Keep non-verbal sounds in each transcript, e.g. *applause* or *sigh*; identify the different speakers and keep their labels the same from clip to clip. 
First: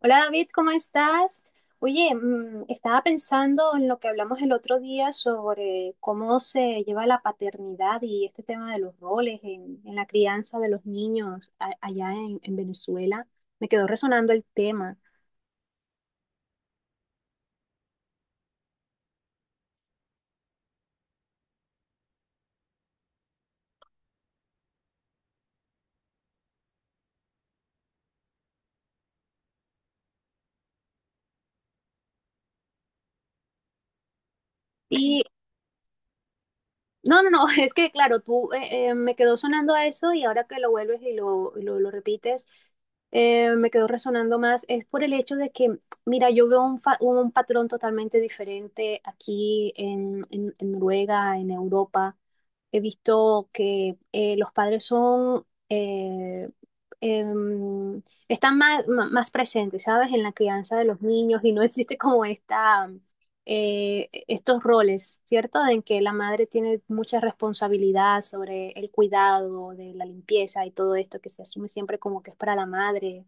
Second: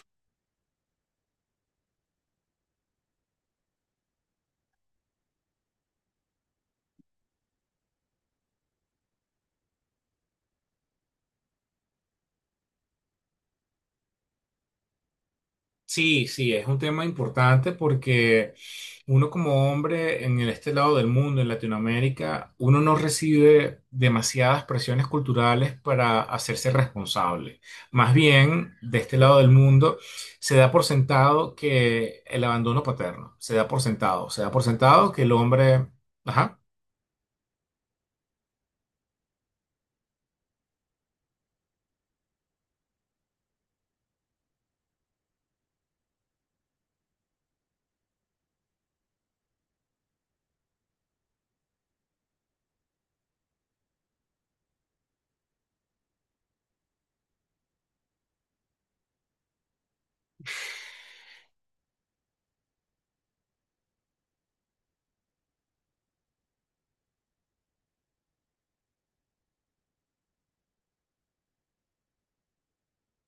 Speaker 1: Hola David, ¿cómo estás? Oye, estaba pensando en lo que hablamos el otro día sobre cómo se lleva la paternidad y este tema de los roles en la crianza de los niños allá en Venezuela. Me quedó resonando el tema.
Speaker 2: Sí, sí, es un tema importante porque uno como hombre en este lado del mundo, en Latinoamérica, uno no recibe demasiadas presiones culturales para hacerse responsable. Más bien, de este lado del mundo, se da por sentado que el abandono paterno, se da por sentado, se da por sentado que
Speaker 1: Y
Speaker 2: el hombre... Ajá.
Speaker 1: no, no, no, *laughs* es que claro, tú me quedó sonando a eso y ahora que lo vuelves y lo repites, me quedó resonando más. Es por el hecho de que, mira, yo veo un patrón totalmente diferente aquí en Noruega, en Europa. He visto que los padres son, em, están más presentes, ¿sabes? En la crianza de los niños y no existe como esta estos roles, ¿cierto? En que la madre tiene mucha responsabilidad sobre el cuidado, de la limpieza y todo esto que se asume siempre como que es para la madre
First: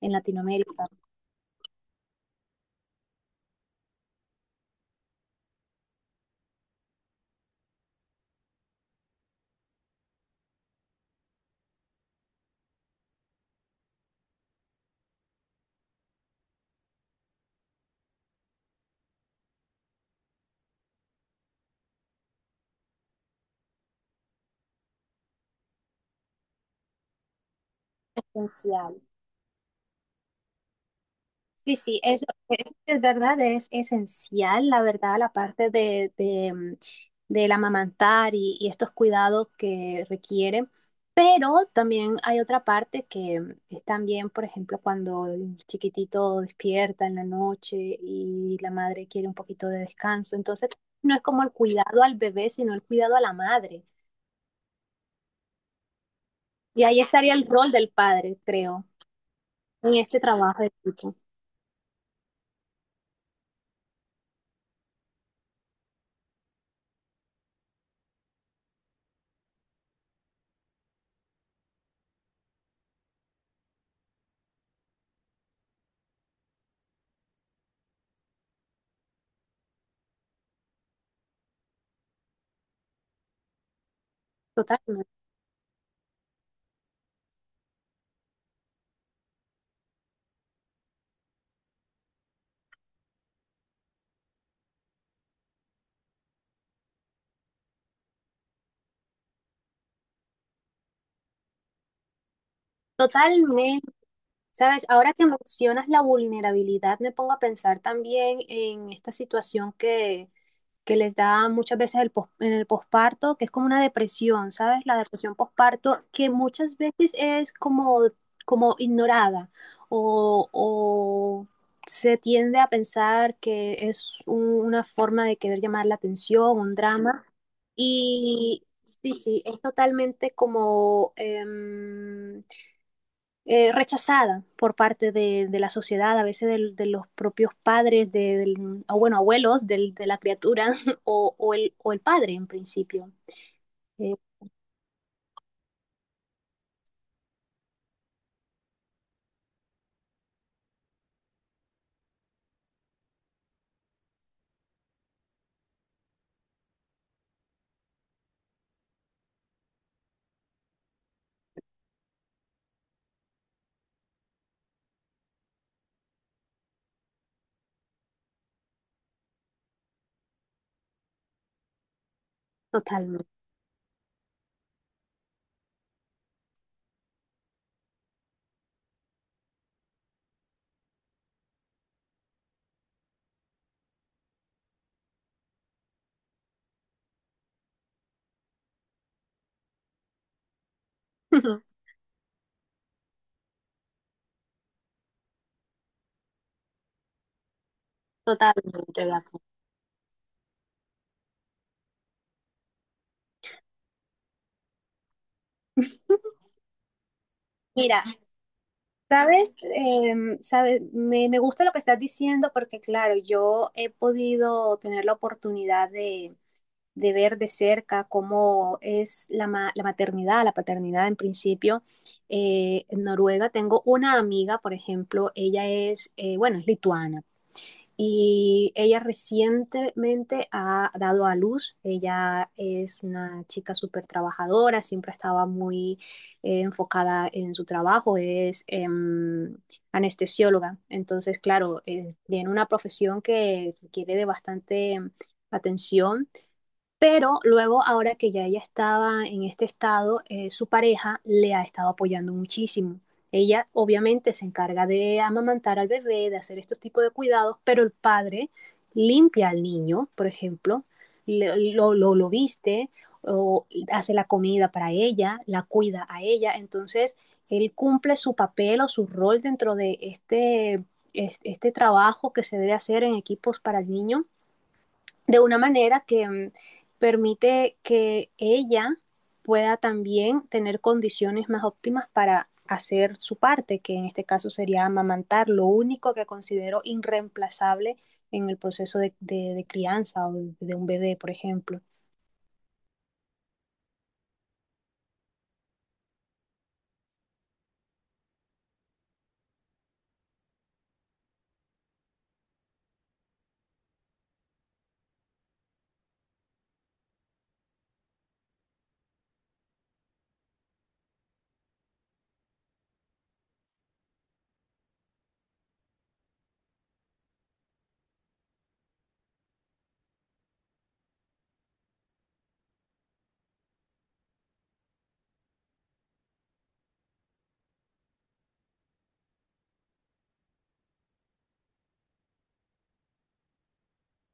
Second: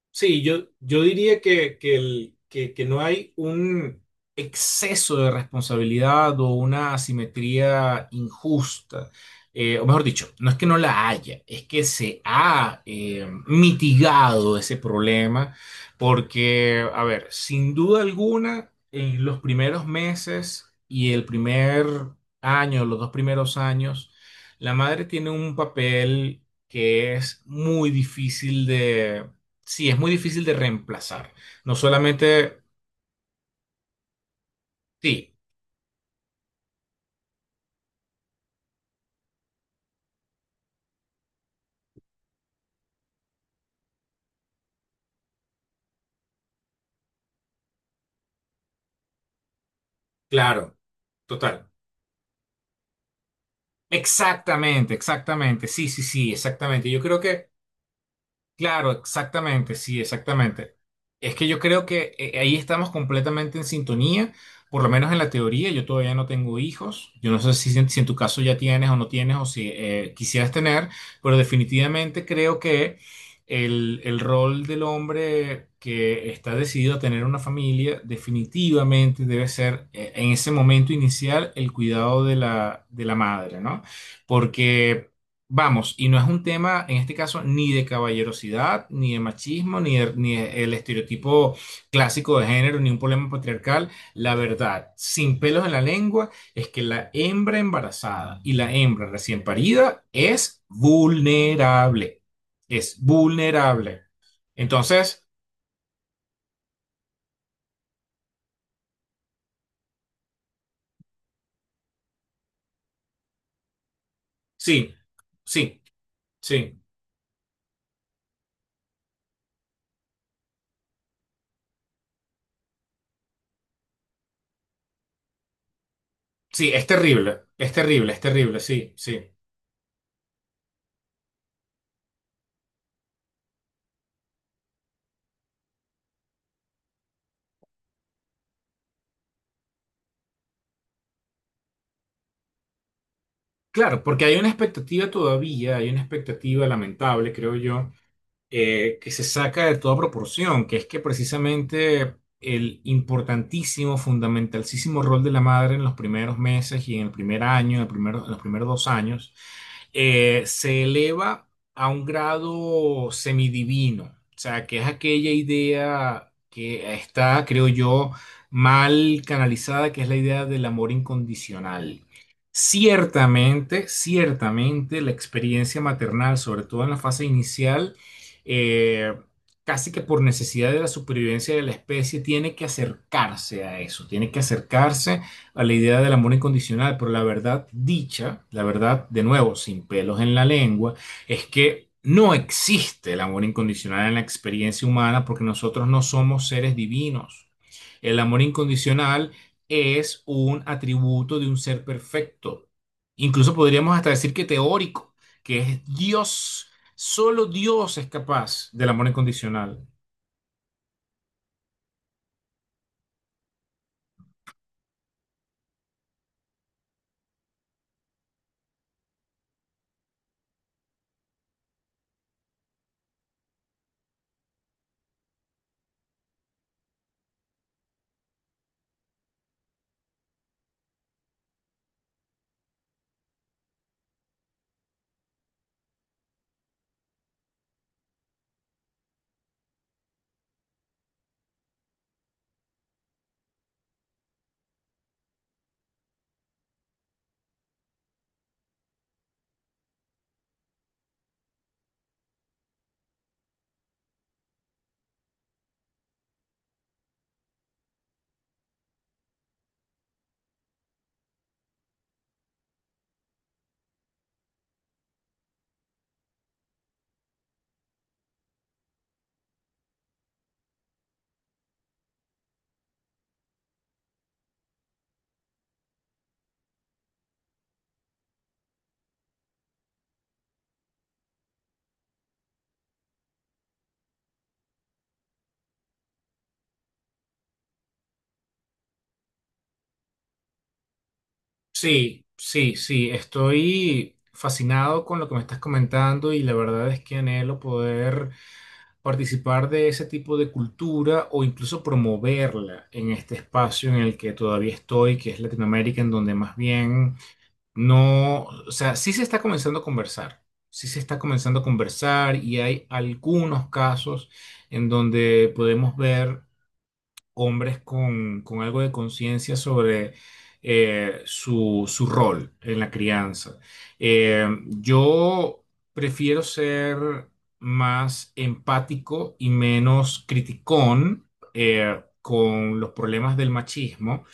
Speaker 1: en
Speaker 2: Sí, yo,
Speaker 1: Latinoamérica,
Speaker 2: yo diría que no hay un exceso de responsabilidad o una asimetría injusta. O mejor dicho, no es que no la haya, es que se ha mitigado ese problema porque, a ver, sin duda alguna, en los primeros meses y el primer año, los dos primeros años, la madre tiene un papel que es muy difícil,
Speaker 1: esencial.
Speaker 2: sí, es muy difícil de reemplazar. No
Speaker 1: Sí, sí, eso
Speaker 2: solamente,
Speaker 1: es verdad, es esencial, la verdad, la
Speaker 2: sí,
Speaker 1: parte de del amamantar y estos cuidados que requiere, pero también hay otra parte que es también, por ejemplo, cuando el chiquitito despierta en la noche y la madre quiere un poquito de descanso, entonces
Speaker 2: claro,
Speaker 1: no es como el
Speaker 2: total.
Speaker 1: cuidado al bebé, sino el cuidado a la madre.
Speaker 2: Exactamente, exactamente, sí, sí, sí,
Speaker 1: Y
Speaker 2: exactamente. Yo
Speaker 1: ahí
Speaker 2: creo
Speaker 1: estaría el
Speaker 2: que
Speaker 1: rol del padre, creo,
Speaker 2: claro, exactamente,
Speaker 1: en
Speaker 2: sí,
Speaker 1: este trabajo de
Speaker 2: exactamente.
Speaker 1: equipo.
Speaker 2: Es que yo creo que ahí estamos completamente en sintonía, por lo menos en la teoría. Yo todavía no tengo hijos. Yo no sé si, en tu caso ya tienes o no tienes, o si quisieras tener, pero definitivamente creo que el rol del hombre que está decidido a tener una familia definitivamente debe ser, en ese momento inicial, el cuidado de de la madre, ¿no? Porque...
Speaker 1: Totalmente.
Speaker 2: Vamos, y no es un tema, en este caso, ni de caballerosidad, ni de machismo, ni el estereotipo clásico de género, ni un problema patriarcal. La verdad, sin pelos en la lengua, es que la hembra embarazada y la hembra recién parida es vulnerable. Es
Speaker 1: Totalmente.
Speaker 2: vulnerable.
Speaker 1: Sabes, ahora que
Speaker 2: Entonces,
Speaker 1: mencionas la vulnerabilidad, me pongo a pensar también en esta situación que les da muchas veces el en el posparto, que es como una depresión, ¿sabes?
Speaker 2: sí,
Speaker 1: La depresión
Speaker 2: sí,
Speaker 1: posparto, que
Speaker 2: sí,
Speaker 1: muchas veces es como, como ignorada o se tiende a pensar que es una forma de querer llamar la atención,
Speaker 2: sí,
Speaker 1: un
Speaker 2: es
Speaker 1: drama.
Speaker 2: terrible, es terrible, es terrible,
Speaker 1: Y
Speaker 2: sí,
Speaker 1: sí,
Speaker 2: sí.
Speaker 1: sí, es totalmente como... rechazada por parte de la sociedad, a veces de los propios padres, o bueno, abuelos de la criatura *laughs* o el padre en principio.
Speaker 2: Claro,
Speaker 1: Eh,
Speaker 2: porque hay una expectativa todavía, hay una expectativa lamentable, creo yo, que se saca de toda proporción, que es que precisamente el importantísimo, fundamentalísimo rol de la madre en los primeros meses y en el primer año, en en los primeros dos años, se eleva a un grado semidivino, o sea, que es aquella idea que está, creo yo, mal canalizada, que es la idea del amor incondicional.
Speaker 1: totalmente.
Speaker 2: Ciertamente, ciertamente la experiencia maternal, sobre todo en la fase inicial, eh, casi que por necesidad de la supervivencia de la especie, tiene que acercarse a eso, tiene que acercarse a la idea del amor incondicional, pero la verdad dicha, la verdad de nuevo, sin pelos en la lengua, es
Speaker 1: *laughs*
Speaker 2: que no existe el amor incondicional en la experiencia humana porque nosotros no somos seres divinos. El amor incondicional
Speaker 1: Relax.
Speaker 2: es un atributo de un ser perfecto. Incluso podríamos hasta decir que teórico, que es Dios. Solo Dios
Speaker 1: Mira,
Speaker 2: es capaz del amor
Speaker 1: sabes,
Speaker 2: incondicional.
Speaker 1: sabes me, me gusta lo que estás diciendo porque claro, yo he podido tener la oportunidad de ver de cerca cómo es la maternidad, la paternidad en principio. En Noruega tengo una amiga, por ejemplo, bueno, es lituana y ella recientemente ha dado a luz. Ella es una chica súper trabajadora, siempre estaba muy enfocada en su trabajo, es anestesióloga. Entonces, claro, es, tiene una profesión que requiere de bastante atención pero luego, ahora que ya ella estaba en este estado, su pareja le ha estado apoyando muchísimo. Ella obviamente se encarga de amamantar al bebé, de hacer estos tipos de cuidados, pero el padre limpia al niño, por ejemplo, lo viste o hace la comida para ella, la cuida a ella. Entonces, él cumple su papel o su rol dentro de este, este trabajo que se debe hacer en equipos para el niño de una manera que permite que ella pueda también tener condiciones más óptimas para hacer su parte, que en este caso sería amamantar, lo único que considero irreemplazable en el proceso de crianza o de un bebé, por ejemplo.
Speaker 2: Sí, sí, sí, estoy fascinado con lo que me estás comentando y la verdad es que anhelo poder participar de ese tipo de cultura o incluso promoverla en este espacio en el que todavía estoy, que es Latinoamérica, en donde más bien no, o sea, sí se está comenzando a conversar, sí se está comenzando a conversar, y hay algunos casos en donde podemos ver hombres con algo de conciencia sobre su rol en la crianza. Yo prefiero ser más empático y menos criticón con los problemas del machismo.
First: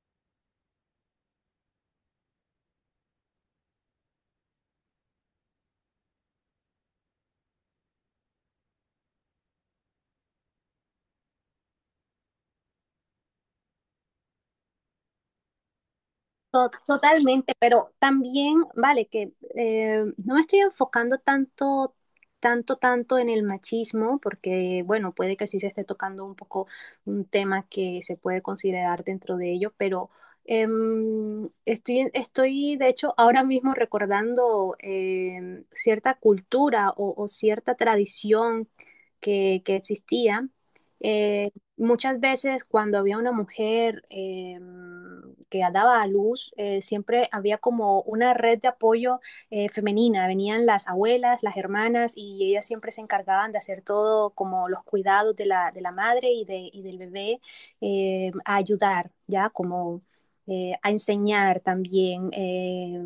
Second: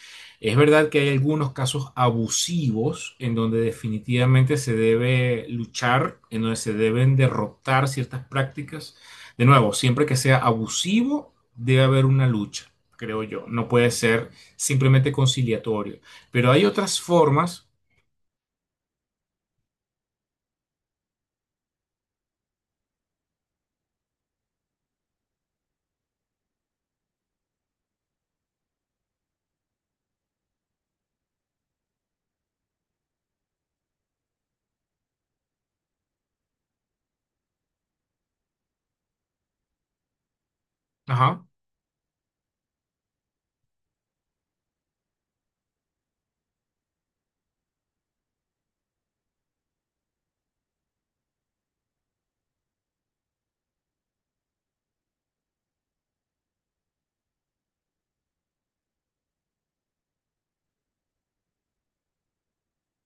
Speaker 2: Es verdad que hay algunos casos abusivos en donde definitivamente se debe luchar, en donde se deben derrotar ciertas prácticas. De nuevo, siempre que sea abusivo, debe haber una lucha, creo yo. No puede ser simplemente conciliatorio. Pero hay otras
Speaker 1: Totalmente,
Speaker 2: formas.
Speaker 1: pero también, vale, que no me estoy enfocando tanto en el machismo, porque, bueno, puede que sí se esté tocando un poco un tema que se puede considerar dentro de ello, pero estoy, de hecho, ahora mismo recordando cierta cultura o cierta tradición que existía.
Speaker 2: Ajá,
Speaker 1: eh, muchas veces cuando había una mujer que daba a luz, siempre había como una red de apoyo femenina. Venían las abuelas, las hermanas y ellas siempre se encargaban de hacer todo como los cuidados de de la madre y del bebé, a ayudar, ¿ya? Como a enseñar también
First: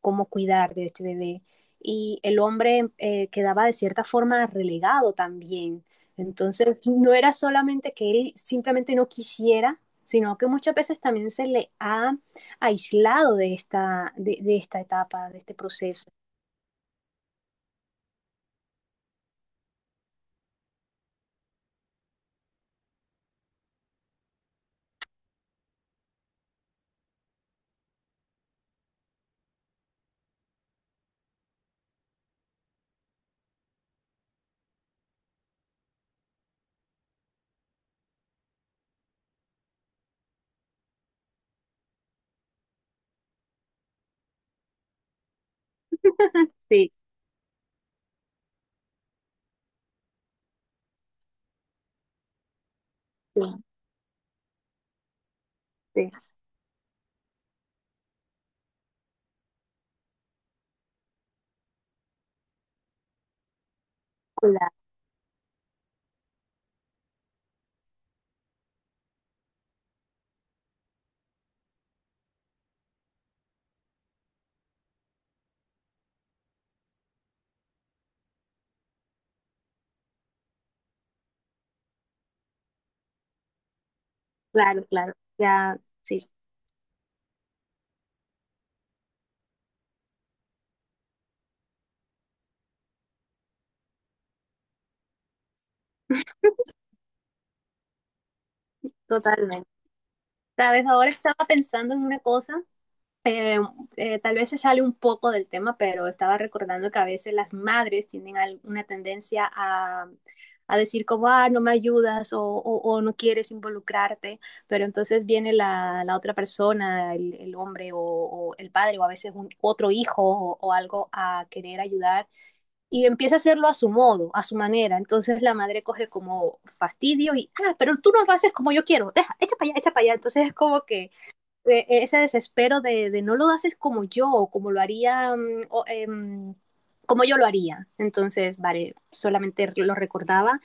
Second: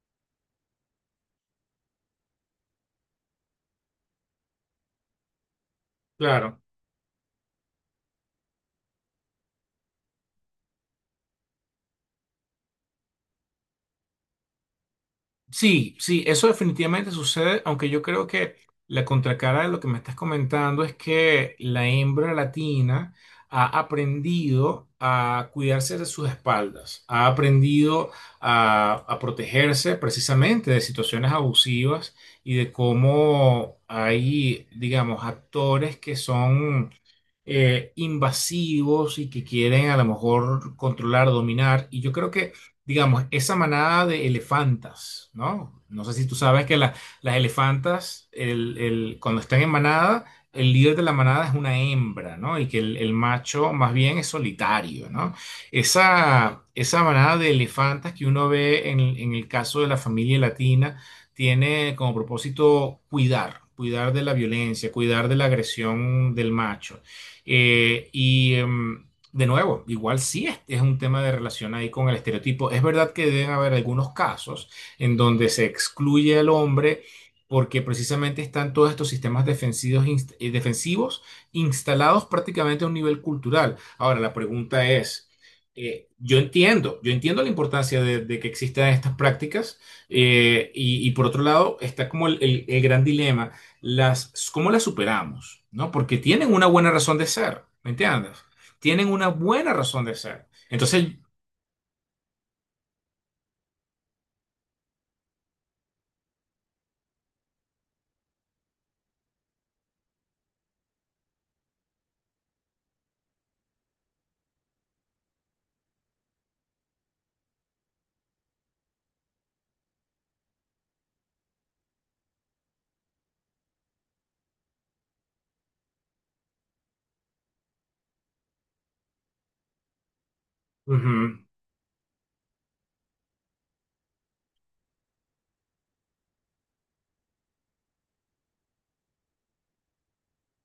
Speaker 1: cómo cuidar de este bebé. Y el hombre quedaba de cierta forma relegado también
Speaker 2: claro.
Speaker 1: entonces, no era solamente que él simplemente no quisiera, sino que muchas veces también se le ha aislado de esta, de esta etapa, de este
Speaker 2: Sí,
Speaker 1: proceso.
Speaker 2: sí, eso definitivamente sucede, aunque yo creo que la contracara de lo que me estás comentando es que la hembra latina ha aprendido a cuidarse de sus espaldas, ha aprendido a protegerse precisamente de situaciones abusivas y de cómo hay, digamos, actores que son invasivos y que quieren a lo mejor controlar, dominar. Y yo creo que, digamos, esa manada de elefantas, ¿no? No sé si tú sabes que
Speaker 1: Sí,
Speaker 2: las elefantas, cuando están en manada, el líder de la manada es una hembra, ¿no? Y que el
Speaker 1: sí,
Speaker 2: macho más bien es solitario, ¿no?
Speaker 1: sí,
Speaker 2: Esa manada de elefantas que uno ve en el caso de la familia latina tiene como propósito cuidar. Cuidar de la
Speaker 1: claro,
Speaker 2: violencia, cuidar de la agresión del macho. Eh, y, em, de nuevo, igual sí es un tema de relación ahí con el estereotipo. Es verdad que deben haber algunos casos en donde se excluye al hombre porque precisamente están todos estos sistemas defensivos, defensivos instalados prácticamente a un nivel cultural. Ahora, la
Speaker 1: claro,
Speaker 2: pregunta
Speaker 1: claro,
Speaker 2: es,
Speaker 1: ya,
Speaker 2: eh,
Speaker 1: sí,
Speaker 2: yo entiendo, yo entiendo la importancia de que existan estas prácticas, y por otro lado está como el gran dilema, las, ¿cómo las superamos? ¿No? Porque tienen una buena razón de ser, ¿me entiendes? Tienen una
Speaker 1: totalmente.
Speaker 2: buena razón de ser.
Speaker 1: Sabes,
Speaker 2: Entonces,
Speaker 1: ahora estaba pensando en una cosa eh, tal vez se sale un poco del tema, pero estaba recordando que a veces las madres tienen alguna tendencia a decir como, ah, no me ayudas o no quieres involucrarte, pero entonces viene la otra persona, el hombre el padre o a veces otro hijo o algo a querer ayudar y empieza a hacerlo a su modo, a su manera. Entonces la madre coge como fastidio y, ah, pero tú no lo haces como yo quiero, deja, echa para allá, echa para allá. Entonces es como que
Speaker 2: ujú.
Speaker 1: ese desespero de no lo haces como yo, o como lo haría, como yo lo haría. Entonces, vale, solamente lo recordaba.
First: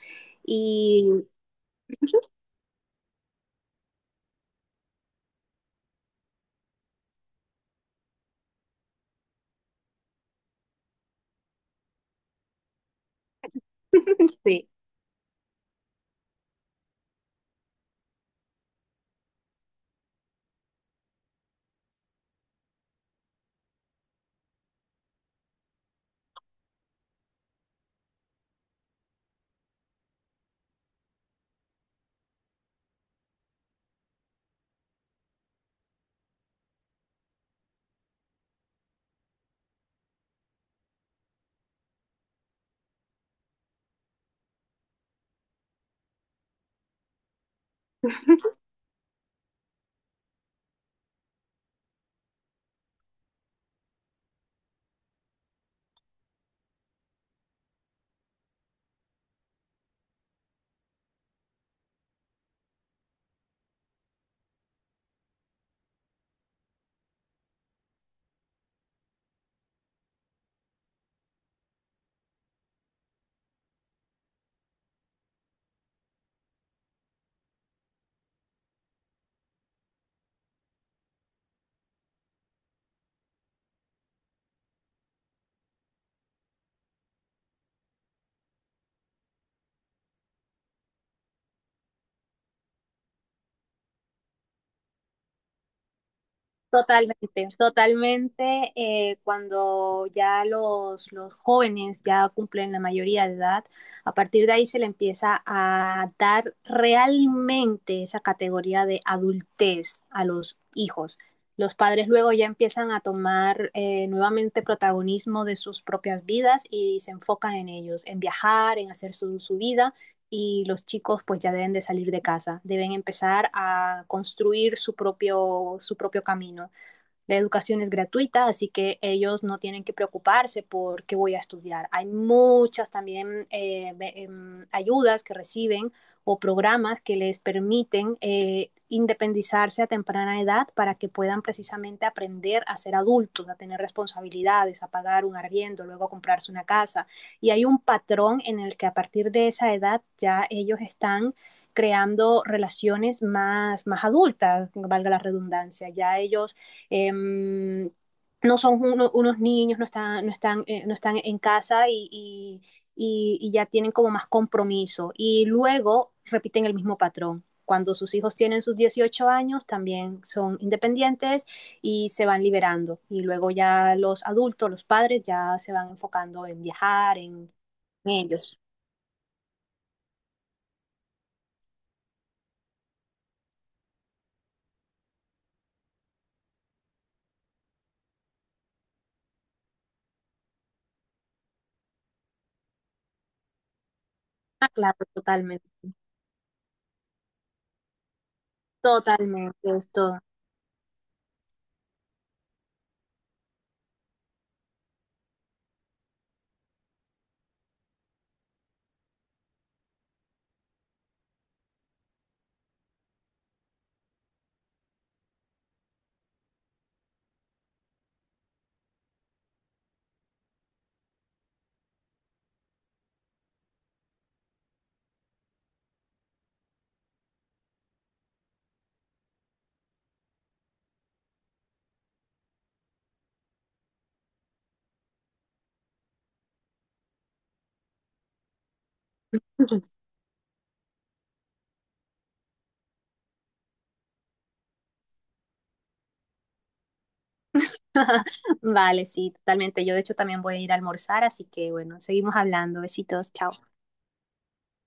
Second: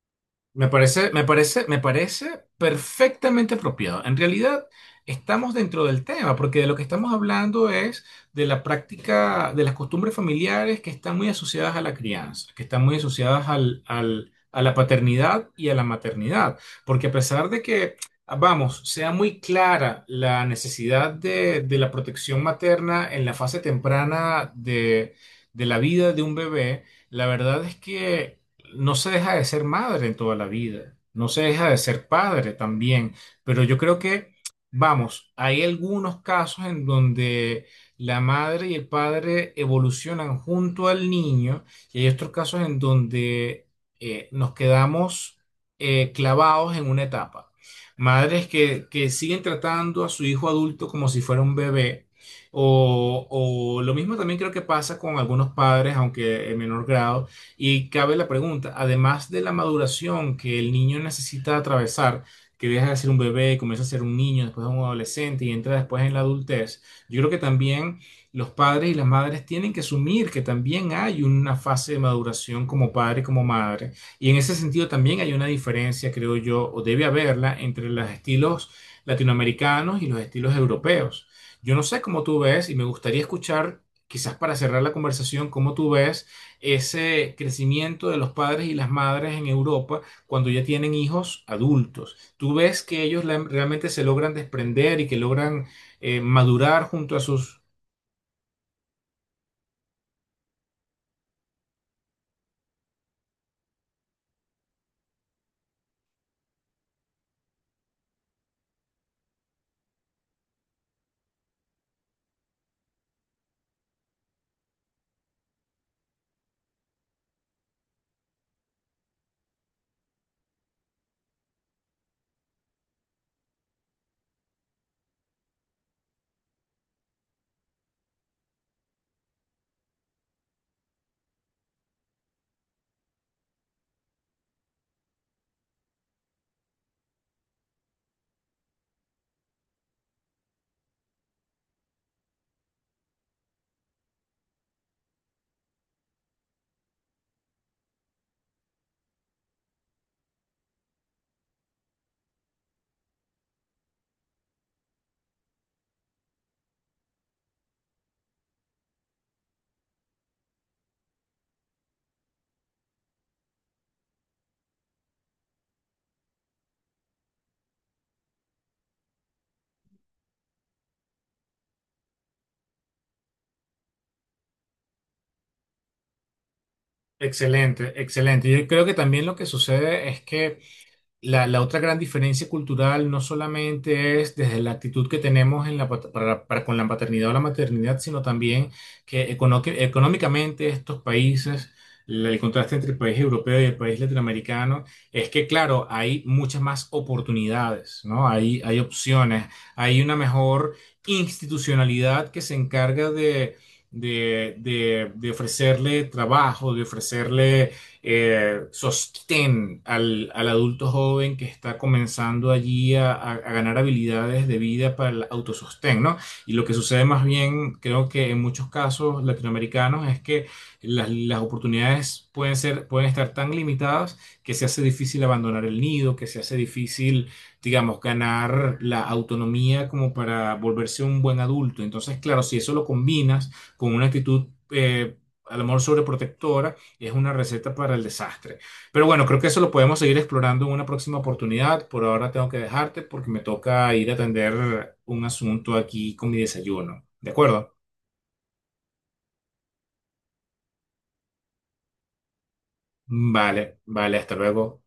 Speaker 2: Me parece, me
Speaker 1: Y
Speaker 2: parece, me parece perfectamente apropiado. En realidad, estamos dentro del tema, porque de lo que estamos hablando es de la práctica, de las costumbres familiares que están muy asociadas a la crianza, que están muy asociadas a
Speaker 1: *laughs*
Speaker 2: la paternidad y a la maternidad. Porque a pesar de que, vamos, sea muy clara la necesidad de la protección materna en la fase temprana de la vida de un bebé, la verdad es que no se deja de ser madre toda la vida, no se deja de ser padre también, pero yo creo que, vamos, hay algunos casos en donde la madre y el padre evolucionan junto al niño, y hay otros casos en donde nos quedamos, clavados en una etapa. Madres que siguen tratando a su hijo adulto como si fuera un bebé. O lo mismo también creo que pasa con algunos padres, aunque en menor grado, y cabe la pregunta, además de la maduración que el niño necesita atravesar, que deja de ser un bebé, comienza a ser un niño, después un adolescente y entra después en la adultez, yo creo que también los padres y las madres tienen que asumir que también hay una fase de maduración como padre y como madre. Y en ese sentido también hay una diferencia, creo yo, o debe haberla, entre los estilos latinoamericanos y los estilos europeos. Yo no sé cómo tú ves, y me gustaría escuchar, quizás para cerrar la conversación, cómo tú ves ese crecimiento de los padres y las madres en Europa cuando ya tienen hijos adultos. Tú ves que ellos realmente se logran desprender y que logran madurar junto a
Speaker 1: totalmente,
Speaker 2: sus...
Speaker 1: totalmente. Cuando ya los jóvenes ya cumplen la mayoría de edad, a partir de ahí se le empieza a dar realmente esa categoría de adultez a los hijos. Los padres luego ya empiezan a tomar nuevamente protagonismo de sus propias vidas y se enfocan en ellos, en viajar, en hacer su vida y los chicos pues ya deben de salir de casa, deben empezar a construir su propio camino la educación es gratuita, así que ellos no tienen que preocuparse por qué voy a estudiar. Hay muchas también ayudas que reciben o programas que les permiten independizarse a temprana edad para que puedan precisamente aprender a ser adultos, a tener responsabilidades, a pagar un arriendo, luego a comprarse una casa. Y hay un patrón en el que a partir de esa edad ya ellos están creando relaciones más adultas, valga la redundancia. Ya ellos eh, no son unos niños, no están en casa y ya tienen como más compromiso. Y luego repiten el mismo patrón. Cuando sus hijos tienen sus 18 años, también son independientes y se van liberando. Y luego ya los adultos, los padres, ya se van enfocando en viajar,
Speaker 2: Excelente,
Speaker 1: en
Speaker 2: excelente.
Speaker 1: ellos.
Speaker 2: Yo creo que también lo que sucede es que la otra gran diferencia cultural no solamente es desde la actitud que tenemos en para con la paternidad o la maternidad, sino también que que económicamente estos países, el contraste entre el país europeo y el país
Speaker 1: Ah,
Speaker 2: latinoamericano,
Speaker 1: claro,
Speaker 2: es que,
Speaker 1: totalmente.
Speaker 2: claro, hay muchas más oportunidades, ¿no? Hay opciones,
Speaker 1: Totalmente,
Speaker 2: hay una
Speaker 1: esto.
Speaker 2: mejor institucionalidad que se encarga de... de ofrecerle trabajo, de ofrecerle sostén al adulto joven que está comenzando allí a, a ganar habilidades de vida para el autosostén, ¿no? Y lo que sucede más bien, creo que en muchos casos latinoamericanos, es que las oportunidades pueden ser, pueden estar tan limitadas que se hace difícil abandonar el nido, que se hace difícil, digamos, ganar la autonomía como para volverse un buen adulto. Entonces, claro, si eso lo combinas con una actitud... a lo mejor sobreprotectora, es una receta para el desastre. Pero bueno, creo que eso lo
Speaker 1: *laughs*
Speaker 2: podemos seguir explorando en una próxima oportunidad. Por ahora tengo que dejarte porque me toca ir a atender un asunto aquí con mi desayuno. ¿De acuerdo?
Speaker 1: *laughs* Vale, sí, totalmente. Yo de hecho también voy a ir a almorzar, así que bueno, seguimos hablando. Besitos, chao.
Speaker 2: Vale, vale, hasta luego.